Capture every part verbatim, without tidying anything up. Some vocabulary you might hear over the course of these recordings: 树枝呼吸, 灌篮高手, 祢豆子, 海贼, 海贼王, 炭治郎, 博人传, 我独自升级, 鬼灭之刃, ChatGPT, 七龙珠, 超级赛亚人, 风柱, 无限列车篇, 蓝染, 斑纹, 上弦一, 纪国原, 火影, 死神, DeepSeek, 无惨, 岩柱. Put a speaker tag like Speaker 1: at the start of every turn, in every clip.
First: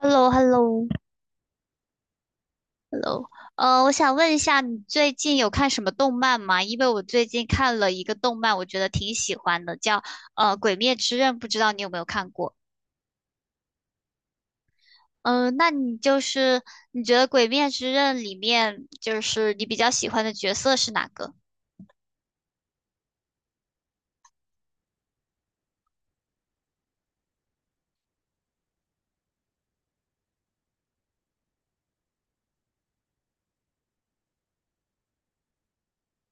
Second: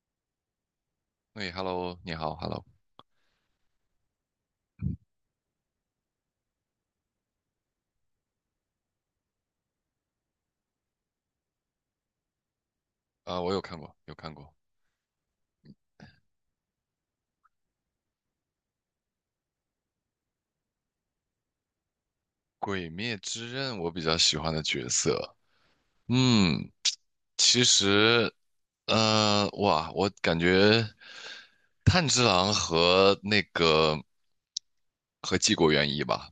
Speaker 1: h e l l o h e l l o
Speaker 2: 哎，Hello，你好，Hello，
Speaker 1: h e l l o。 呃，我想问一下，你最近有看什么动漫吗？因为我最近看了一个动漫，我觉得挺喜欢的，叫呃《鬼灭之刃》，不知道你有没有看过？
Speaker 2: 啊，我有看过，有看过
Speaker 1: 嗯、呃那你就是你觉得《鬼灭之刃》里面就是你比较喜欢的角色是哪个？
Speaker 2: 《鬼灭之刃》，我比较喜欢的角色。嗯，其实，呃，哇，我感觉炭治郎和那个和纪国原一吧，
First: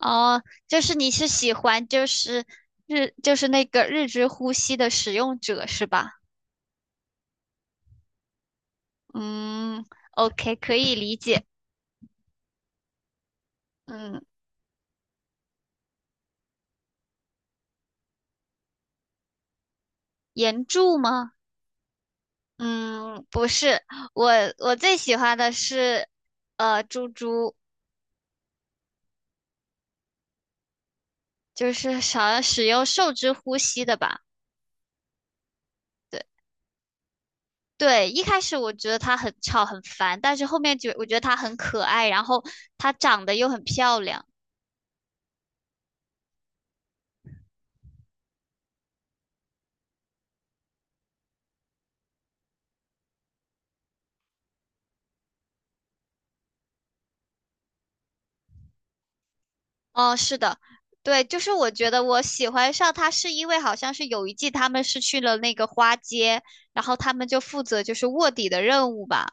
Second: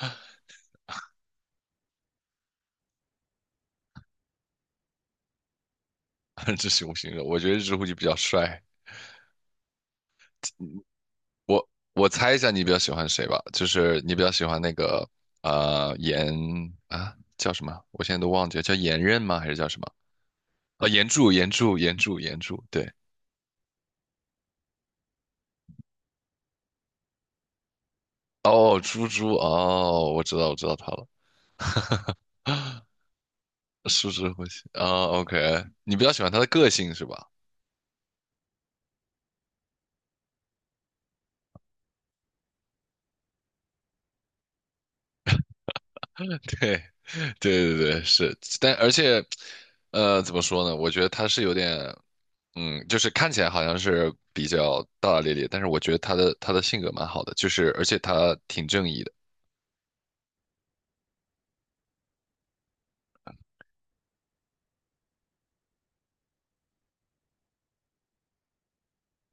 Speaker 1: 哦、就是你是喜欢就是日就是那个日之呼吸的使用者是吧？
Speaker 2: 这是我形容我觉得日户就比较帅。
Speaker 1: 嗯，OK，可以理解。
Speaker 2: 我我猜一下，你比较喜欢谁吧？就是你
Speaker 1: 嗯，
Speaker 2: 比较喜欢那个呃岩啊，叫什么？我现在都忘记了，叫岩刃吗？还是叫什么？
Speaker 1: 岩
Speaker 2: 啊，
Speaker 1: 柱
Speaker 2: 岩柱，
Speaker 1: 吗？
Speaker 2: 岩柱，岩柱，岩柱，对。
Speaker 1: 嗯，不是，我我最喜欢的是，呃，猪猪，
Speaker 2: 哦，猪猪哦，我知道，我知道他了，
Speaker 1: 就是想使用 受之呼吸的
Speaker 2: 树
Speaker 1: 吧。
Speaker 2: 枝呼吸啊，OK,你比较
Speaker 1: 对
Speaker 2: 喜欢他的个性是吧？
Speaker 1: 对，一开始我觉得它很吵很烦，但是后面觉我觉得它很可爱，然后它长得又很漂亮。
Speaker 2: 对，对对对，是，但而且，呃，怎么说呢？我觉得他是有点，嗯，就是看起来好像是比较大大咧咧，但是我觉得他的他的性格蛮好的，就是而且他挺正义的，
Speaker 1: 哦，是的，对，就是我觉得我喜欢上它是因为好像是有一季他们是去了那个花街，然后他们就负责就是卧底的任务吧，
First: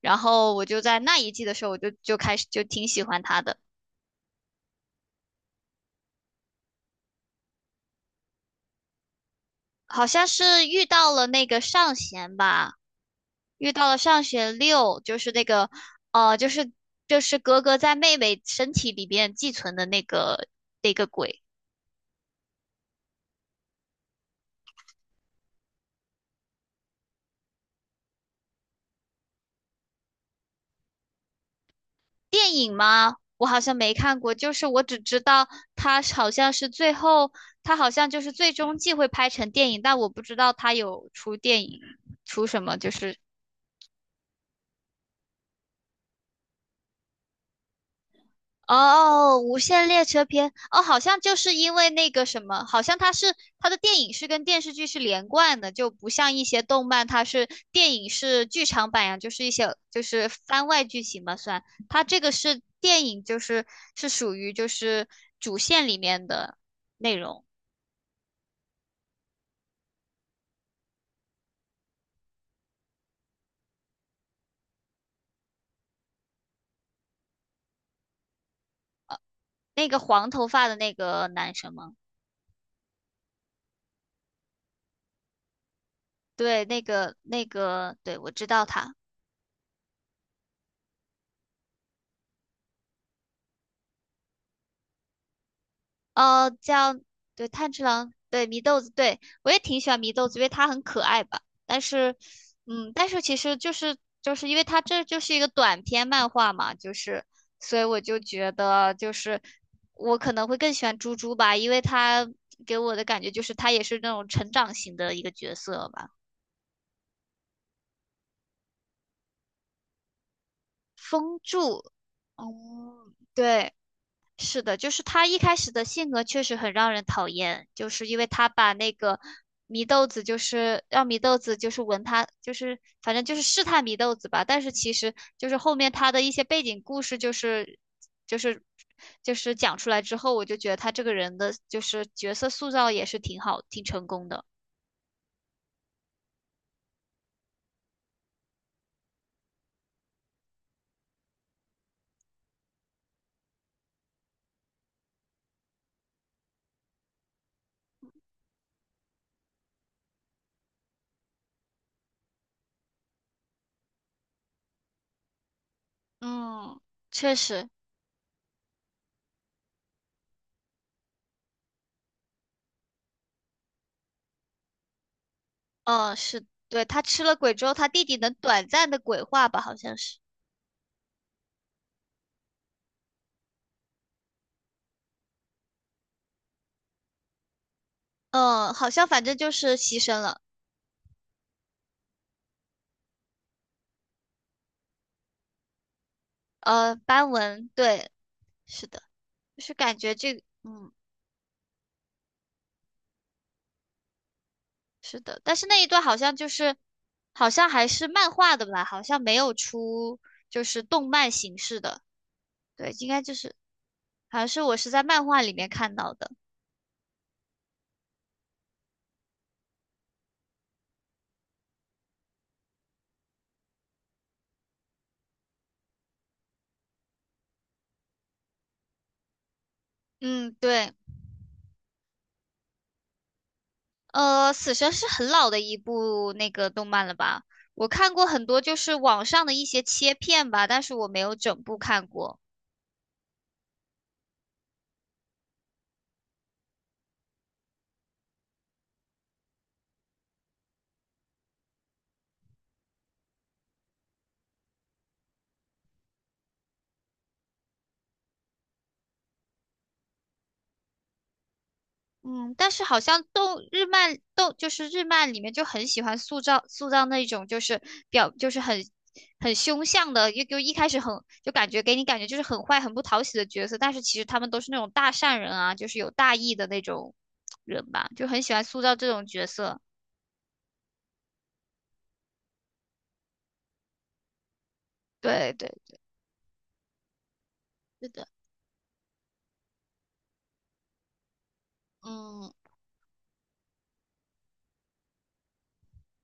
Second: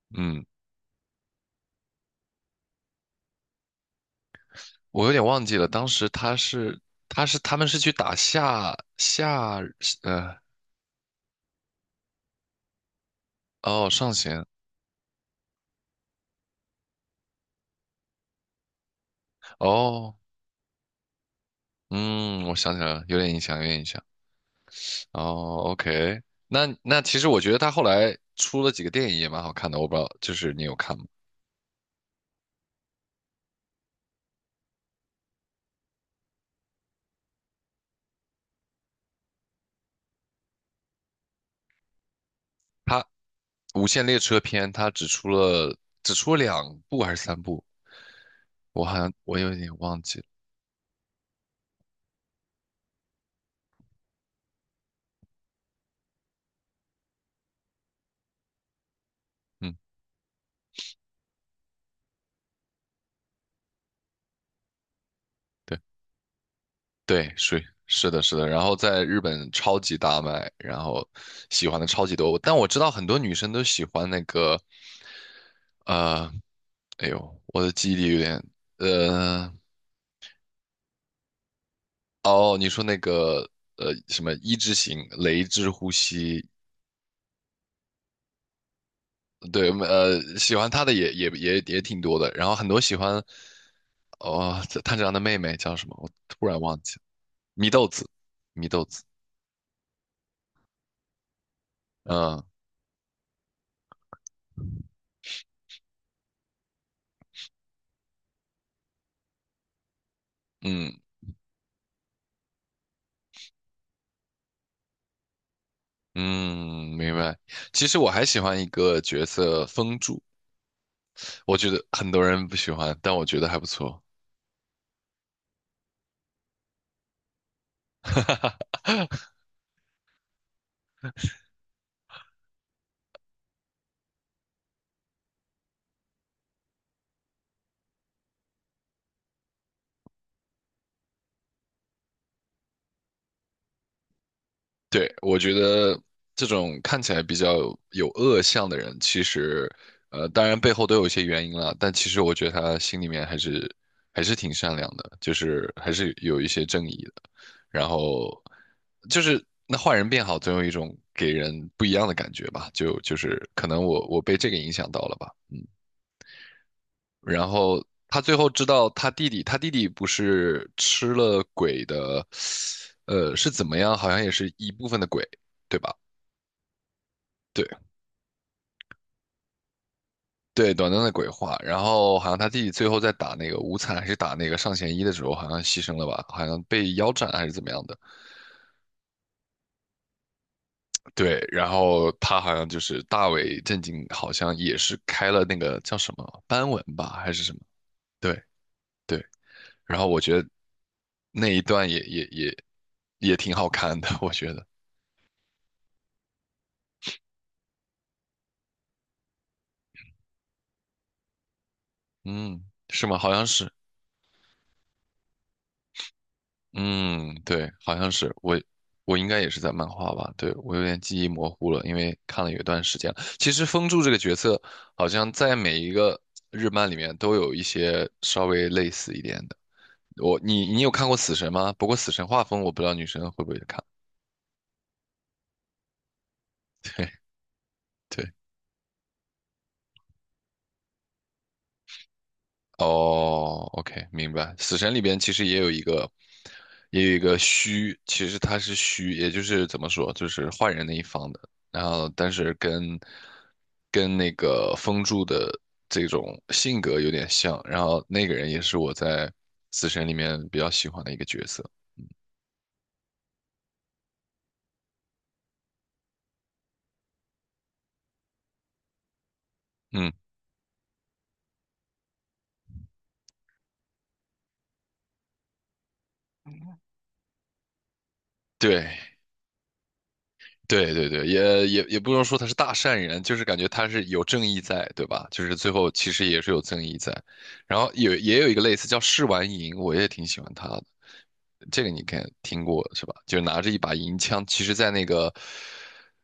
Speaker 1: 然
Speaker 2: 嗯，
Speaker 1: 后我就在那一季的时候我就就开始就挺喜欢它的。
Speaker 2: 我有点忘记了，当时他是他是他们是去打下下
Speaker 1: 好像
Speaker 2: 呃
Speaker 1: 是遇到了那个上弦吧，遇
Speaker 2: 哦
Speaker 1: 到了
Speaker 2: 上
Speaker 1: 上
Speaker 2: 弦
Speaker 1: 弦六，就是那个，呃，就是就是格格在妹妹身体里边寄存的那
Speaker 2: 哦。
Speaker 1: 个那个鬼。
Speaker 2: 嗯，我想起来了，有点印象，有点印象。哦，OK,那那其实我觉得他后来出了几个电影也蛮好看的，我不知道，就是你有看吗？
Speaker 1: 电影吗？我好像没看过，就是我只知道他好像是最后，他好像就是最终季会拍成电影，但我不知道他有出电影，出什么就
Speaker 2: 他
Speaker 1: 是
Speaker 2: 《无限列车篇》，他只出了只出了两部还是三部，我好像
Speaker 1: 哦，
Speaker 2: 我有
Speaker 1: 《无
Speaker 2: 点
Speaker 1: 限
Speaker 2: 忘
Speaker 1: 列
Speaker 2: 记
Speaker 1: 车
Speaker 2: 了。
Speaker 1: 篇》哦，好像就是因为那个什么，好像它是它的电影是跟电视剧是连贯的，就不像一些动漫，它是电影是剧场版呀，就是一些
Speaker 2: 嗯，
Speaker 1: 就是番外剧情嘛，算。它这个是电影，就是是属于就是主
Speaker 2: 对
Speaker 1: 线里面的内
Speaker 2: 对，
Speaker 1: 容。
Speaker 2: 是是的，是的。然后在日本超级大卖，然后喜欢的超级多。但我知道很多女生都喜欢那个呃，哎呦，我的记忆力有点呃。
Speaker 1: 那个黄头发的那个男生吗？
Speaker 2: 哦，你说那个呃什么一之型雷之呼吸，
Speaker 1: 对，那个那个，对，我知道他。
Speaker 2: 对，呃，喜欢他的也也也也挺多的，然后很多喜欢哦炭治郎的妹妹叫什么，我突
Speaker 1: 呃，
Speaker 2: 然忘记
Speaker 1: 叫，
Speaker 2: 了，
Speaker 1: 对，炭
Speaker 2: 祢
Speaker 1: 治
Speaker 2: 豆子，
Speaker 1: 郎，对，祢
Speaker 2: 祢
Speaker 1: 豆
Speaker 2: 豆
Speaker 1: 子，
Speaker 2: 子，
Speaker 1: 对，我也挺喜欢祢豆子，因为它很可爱吧。但是，
Speaker 2: 嗯
Speaker 1: 嗯，但是其实就是就是因为它这就是一个短篇漫画嘛，就是，所以我就觉得就是我可能会更喜
Speaker 2: 嗯
Speaker 1: 欢猪猪吧，因为它给我的感觉就是它也是那种成长型的一个角色吧。
Speaker 2: 嗯，明白。其实我还喜欢一个角色风柱，
Speaker 1: 风
Speaker 2: 我觉
Speaker 1: 柱，
Speaker 2: 得很多人不喜欢，但
Speaker 1: 嗯，
Speaker 2: 我觉得还不
Speaker 1: 对。
Speaker 2: 错。
Speaker 1: 是的，就是他一开始的性格确实很让人讨厌，就是因为他把那个祢豆子，就是让祢豆子就是闻他，就是反正就是试探祢豆子吧。但是其实就是后面他的一些背景故事，就是就是就是讲出来之后，我就觉得他这个人的就是角色塑造也是挺好，挺成功的。
Speaker 2: 对，我觉得这种看起来比较有恶相的人，其实，呃，当然背后都有一些原因啦，但其实我觉得他心里面还是还是挺善良的，就是还是有一些正义的。然后就是那坏人变好，总有一种给人不一样的感觉吧，就就是可能我我被这个影响到了吧，嗯。
Speaker 1: 嗯，确
Speaker 2: 然
Speaker 1: 实，
Speaker 2: 后他最后知道他弟弟，他弟弟不是吃了鬼的，呃，是怎么样？好像也是一部分的鬼，对吧？
Speaker 1: 嗯，是对他吃了鬼之
Speaker 2: 对
Speaker 1: 后，他弟弟能短暂的鬼化吧，好像是，
Speaker 2: 对，短暂的鬼话。然后好像他弟弟最后在打那个无惨还是打那个上弦一的时候，好像牺牲了吧？好像被腰斩还是怎么样的？
Speaker 1: 嗯，好像反正就是牺牲了。
Speaker 2: 对，然后他好像就是大为震惊，好像也是开了那个叫什么斑纹
Speaker 1: 呃，
Speaker 2: 吧，
Speaker 1: 斑
Speaker 2: 还是什么？
Speaker 1: 纹，对，
Speaker 2: 对
Speaker 1: 是的，
Speaker 2: 对。
Speaker 1: 就是
Speaker 2: 然
Speaker 1: 感
Speaker 2: 后
Speaker 1: 觉
Speaker 2: 我
Speaker 1: 这
Speaker 2: 觉
Speaker 1: 个
Speaker 2: 得
Speaker 1: 嗯，
Speaker 2: 那一段也也也也挺好看的，我觉得。
Speaker 1: 是的，但是那一段好像就是，好像还是漫画的吧，好像没有出就是动漫形式的，
Speaker 2: 嗯，
Speaker 1: 对，
Speaker 2: 是
Speaker 1: 应
Speaker 2: 吗？
Speaker 1: 该
Speaker 2: 好
Speaker 1: 就
Speaker 2: 像
Speaker 1: 是
Speaker 2: 是。
Speaker 1: 好像是我是在漫画里面看到的，
Speaker 2: 嗯，对，好像是我，我应该也是在漫画吧？对，我有点记忆模糊了，因为看了有一段时间了其实风柱这个角色，好像在每一个日漫里面都有一些稍微类似一点的。我，
Speaker 1: 嗯，
Speaker 2: 你，你有
Speaker 1: 对，
Speaker 2: 看过《死神》吗？不过《死神》画风，我不知道女生会不会看。
Speaker 1: 呃，死神是很老的一部那个 动漫
Speaker 2: 对，
Speaker 1: 了吧？我看过
Speaker 2: 对，
Speaker 1: 很多就是网上的一些切片吧，但是我没有整部看过。
Speaker 2: 哦，OK,明白。死神里边其实也有一个，也有一个虚，其实他是虚，也就是怎么说，就是坏人那一方的。然后，但是跟跟那个风柱的这种性格有点像。然后那个人也是我在死神里面比较喜欢的一个角色。
Speaker 1: 嗯，但是好像动日漫动就是日漫里面就很喜欢塑造塑造那种就是表就是很很凶相
Speaker 2: 嗯，
Speaker 1: 的，就就一开始很就感觉给你感觉就是很坏很不讨喜的角色，但是其实他们都是那种大善人啊，就是有大义的那种人吧，就很喜欢塑造
Speaker 2: 对。
Speaker 1: 这种角色。
Speaker 2: 对对对，也也也不能说他是大善人，就是感觉他是有正义在，对吧？就
Speaker 1: 对
Speaker 2: 是
Speaker 1: 对，
Speaker 2: 最后其实也是有正义在。然后
Speaker 1: 是
Speaker 2: 有
Speaker 1: 的，
Speaker 2: 也有一个类似叫试完银，我也挺喜欢他的。这个你看
Speaker 1: 嗯
Speaker 2: 听过是吧？就是拿着一把银枪，其实在那个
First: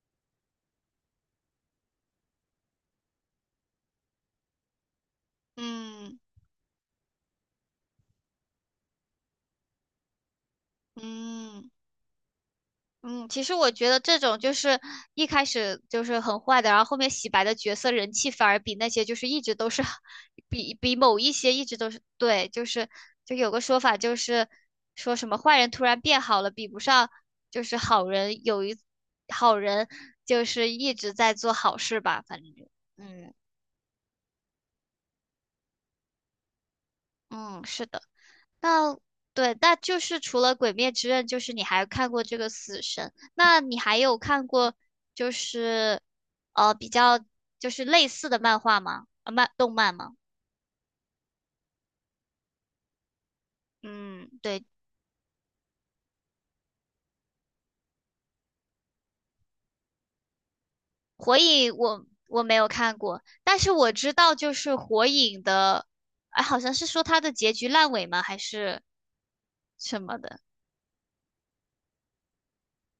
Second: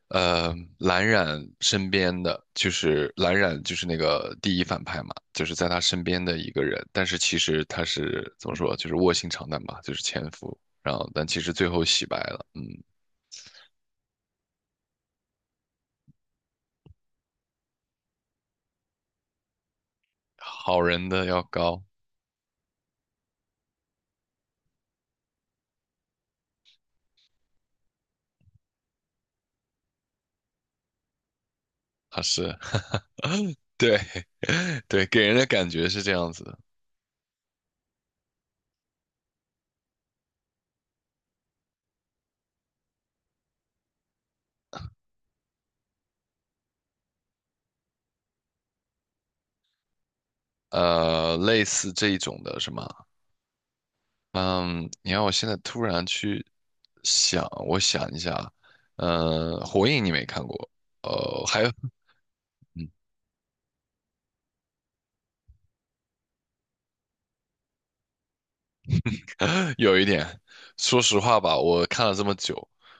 Speaker 2: 呃蓝染身边的，就是蓝染就是那个第一反派嘛，就是在他身
Speaker 1: 嗯
Speaker 2: 边的一个人，但是其实他是怎么说，就是卧薪尝胆吧，就是潜伏，然后但其实最
Speaker 1: 嗯，
Speaker 2: 后洗白了，嗯。
Speaker 1: 嗯，其实我觉得这种就是一开始就是很坏的，然后后面洗白的角色人气反而比那些就是一直都是 比
Speaker 2: 好
Speaker 1: 比
Speaker 2: 人
Speaker 1: 某
Speaker 2: 的
Speaker 1: 一
Speaker 2: 要
Speaker 1: 些一直
Speaker 2: 高
Speaker 1: 都是对，就是就有个说法就是说什么坏人突然变好了，比不上就是好人有一好人就是一直在做好事吧，
Speaker 2: 啊，
Speaker 1: 反
Speaker 2: 是
Speaker 1: 正就， 嗯
Speaker 2: 对 对，给人的感觉是这样子的，
Speaker 1: 嗯，是的。那对，那就是除了《鬼灭之刃》，就是你还看过这个《死神》，那你还有看过就是呃比较就是类似的漫画吗？啊，漫动漫吗？
Speaker 2: 呃，类似这一种的是吗？
Speaker 1: 嗯，对，
Speaker 2: 嗯，你让我现在突然去想，我想一下，呃，火影你没看过，
Speaker 1: 《火
Speaker 2: 呃，还有。
Speaker 1: 影》我我没有看过，但是我知道就是《火影》的，哎，好像是说它的结局烂尾吗？还是
Speaker 2: 有
Speaker 1: 什
Speaker 2: 一
Speaker 1: 么
Speaker 2: 点，
Speaker 1: 的？
Speaker 2: 说实话吧，我看了这么久，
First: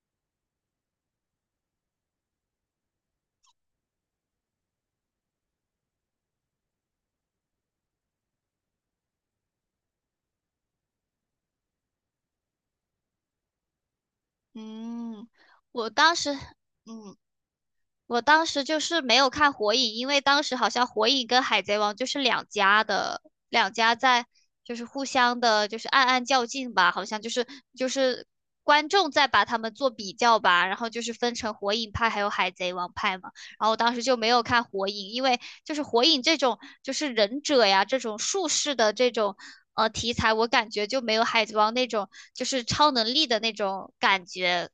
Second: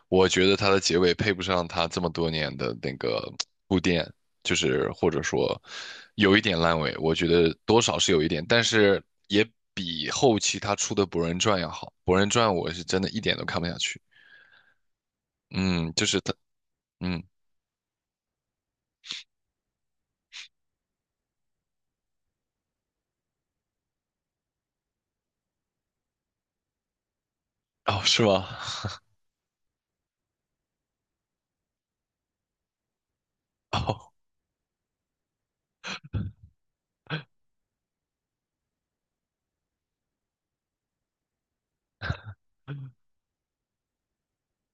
Speaker 2: 我觉得它的结尾配不上它这么多年的那个铺垫，就是或者说有一点烂尾，我觉得多少是有一点，但是也比后期他出的《博人传》要好，《博人传》我是真的一点都看不下去。
Speaker 1: 嗯，我
Speaker 2: 嗯，就
Speaker 1: 当
Speaker 2: 是
Speaker 1: 时
Speaker 2: 他，
Speaker 1: 嗯。
Speaker 2: 嗯，
Speaker 1: 我当时就是没有看《火影》，因为当时好像《火影》跟《海贼王》就是两家的，两家在就是互相的，就是暗暗较劲吧，好像就是就
Speaker 2: 哦，是
Speaker 1: 是
Speaker 2: 吗？
Speaker 1: 观众在把他们做比较吧，然后就是分成火影派还有海贼王派嘛。然后我 当时
Speaker 2: 哦，
Speaker 1: 就没有看《火影》，因为就是《火影》这种就是忍者呀这种术士的这种呃题材，我感觉就没有《海贼王》那种就是超能力的那种感觉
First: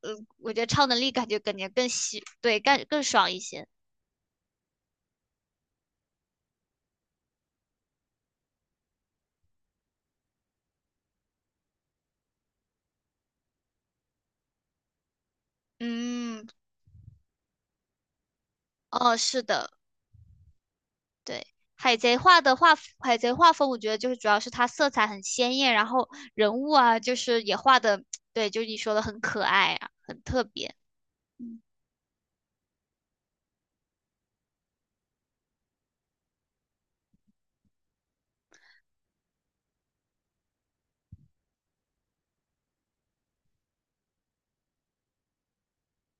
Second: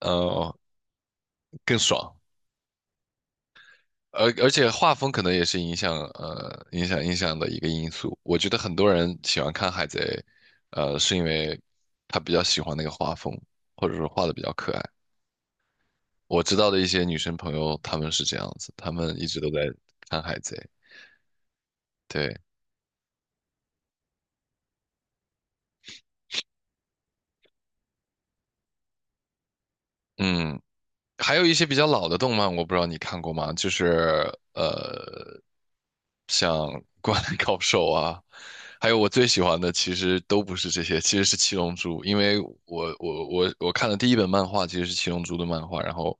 Speaker 1: 呃，我
Speaker 2: 呃，
Speaker 1: 觉得超能力感觉感觉
Speaker 2: 更
Speaker 1: 更
Speaker 2: 爽。
Speaker 1: 喜，对，更更爽一些。
Speaker 2: 而而且画风可能也是影响呃影响影响的一个因素。我觉得很多人喜欢看《海贼》，呃，是因为他比较喜欢那个画风，或者说画的比较可爱。我
Speaker 1: 嗯，
Speaker 2: 知道的一些女生朋友，她们是这样子，她
Speaker 1: 哦，
Speaker 2: 们一直
Speaker 1: 是
Speaker 2: 都在
Speaker 1: 的，
Speaker 2: 看《海贼》。
Speaker 1: 对，海贼
Speaker 2: 对，
Speaker 1: 画的画，海贼画风，我觉得就是主要是它色彩很鲜艳，然后人物啊，就是也画的，对，就是你说的很可爱啊，很特
Speaker 2: 嗯。
Speaker 1: 别。
Speaker 2: 还有一些比较老的动漫，我不知道你看过吗？就是呃，像《灌篮高手》啊，还有我最喜欢的，其实都不是这些，其实是《七龙珠》，因为我我我我看的第一本漫画其实是《七龙珠》的漫画，然后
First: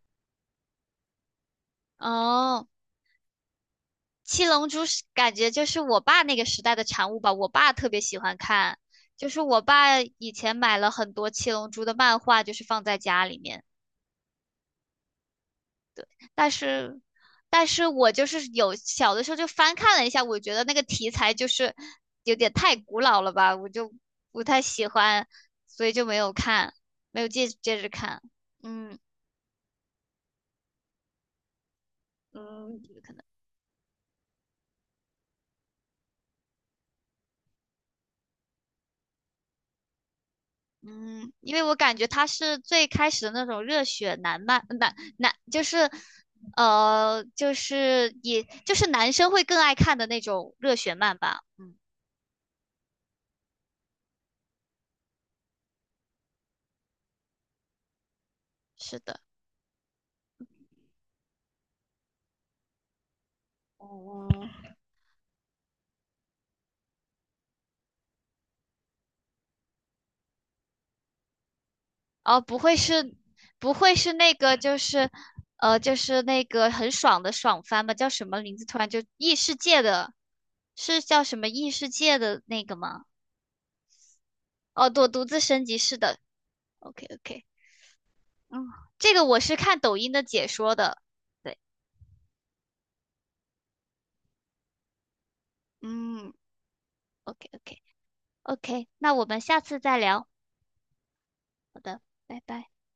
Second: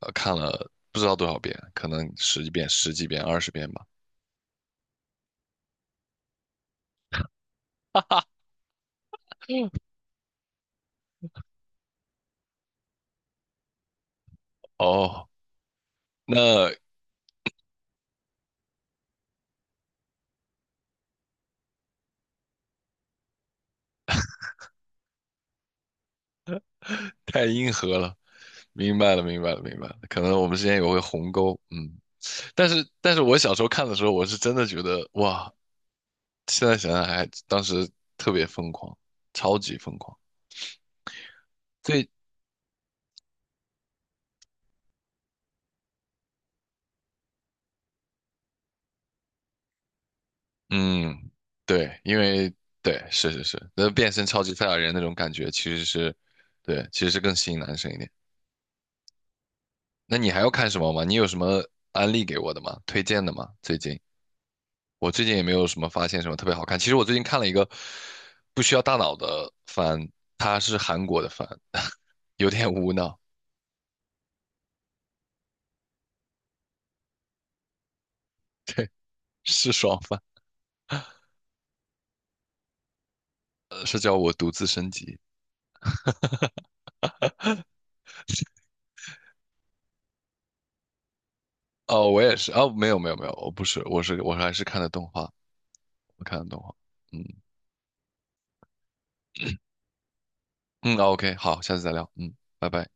Speaker 2: 呃看了不知道多少遍，可能十几
Speaker 1: 哦，
Speaker 2: 遍、十几遍、二十遍吧。
Speaker 1: 七龙珠是感觉就是我爸那个时代的产物吧，我爸特别喜欢看，就是我爸以前买了很多七龙珠的漫画，就是放在家里面。
Speaker 2: 哦，
Speaker 1: 但
Speaker 2: 那
Speaker 1: 是，但是我就是有小的时候就翻看了一下，我觉得那个题材就是有点太古老了吧，我就不太喜欢，所以就没有看，没有
Speaker 2: 太
Speaker 1: 接
Speaker 2: 硬
Speaker 1: 接着
Speaker 2: 核了，
Speaker 1: 看。嗯
Speaker 2: 明白了，明白了，明白了，可能我们之间也会鸿沟，嗯。但
Speaker 1: 嗯，
Speaker 2: 是，
Speaker 1: 可
Speaker 2: 但是
Speaker 1: 能
Speaker 2: 我小时候看的时候，我是真的觉得哇，现在想想还当时特别疯狂，超级疯狂。
Speaker 1: 嗯，因为我感觉
Speaker 2: 最
Speaker 1: 他是最开始的那种热血男漫，男男就是呃，就是也就是男生会更爱看的那种热血漫
Speaker 2: 嗯，
Speaker 1: 吧。嗯，
Speaker 2: 对，因为对，是是是，那变身超级赛亚人那种感觉其实是，对，其实是更吸引男生一点。
Speaker 1: 是的。
Speaker 2: 那你还要看什么吗？你有什么安利给我的吗？推荐的吗？最近
Speaker 1: 嗯。
Speaker 2: 我最近也没有什么发现什么特别好看。其实我最近看了一个不需要大脑的番，它是韩国的番，
Speaker 1: 哦，
Speaker 2: 有
Speaker 1: 不
Speaker 2: 点
Speaker 1: 会
Speaker 2: 无
Speaker 1: 是，
Speaker 2: 脑，
Speaker 1: 不会是那个，就是，呃，就是那个很爽的爽番吧？叫什么名字？突然就异世
Speaker 2: 是
Speaker 1: 界
Speaker 2: 爽
Speaker 1: 的，
Speaker 2: 番，
Speaker 1: 是叫什么异世界的那个吗？
Speaker 2: 呃是叫我独自
Speaker 1: 哦，
Speaker 2: 升
Speaker 1: 我
Speaker 2: 级。
Speaker 1: 独自升级是的。OK OK，嗯，这个我是看抖音的解说的。对，
Speaker 2: 哦，我也是哦，没有没有没有，我不是，我是我还是看的动画，我
Speaker 1: 嗯
Speaker 2: 看的动画，嗯
Speaker 1: ，OK OK OK，那我们下次再聊。
Speaker 2: 嗯哦，OK,好，下
Speaker 1: 好
Speaker 2: 次再
Speaker 1: 的，
Speaker 2: 聊，嗯，
Speaker 1: 拜拜。
Speaker 2: 拜拜。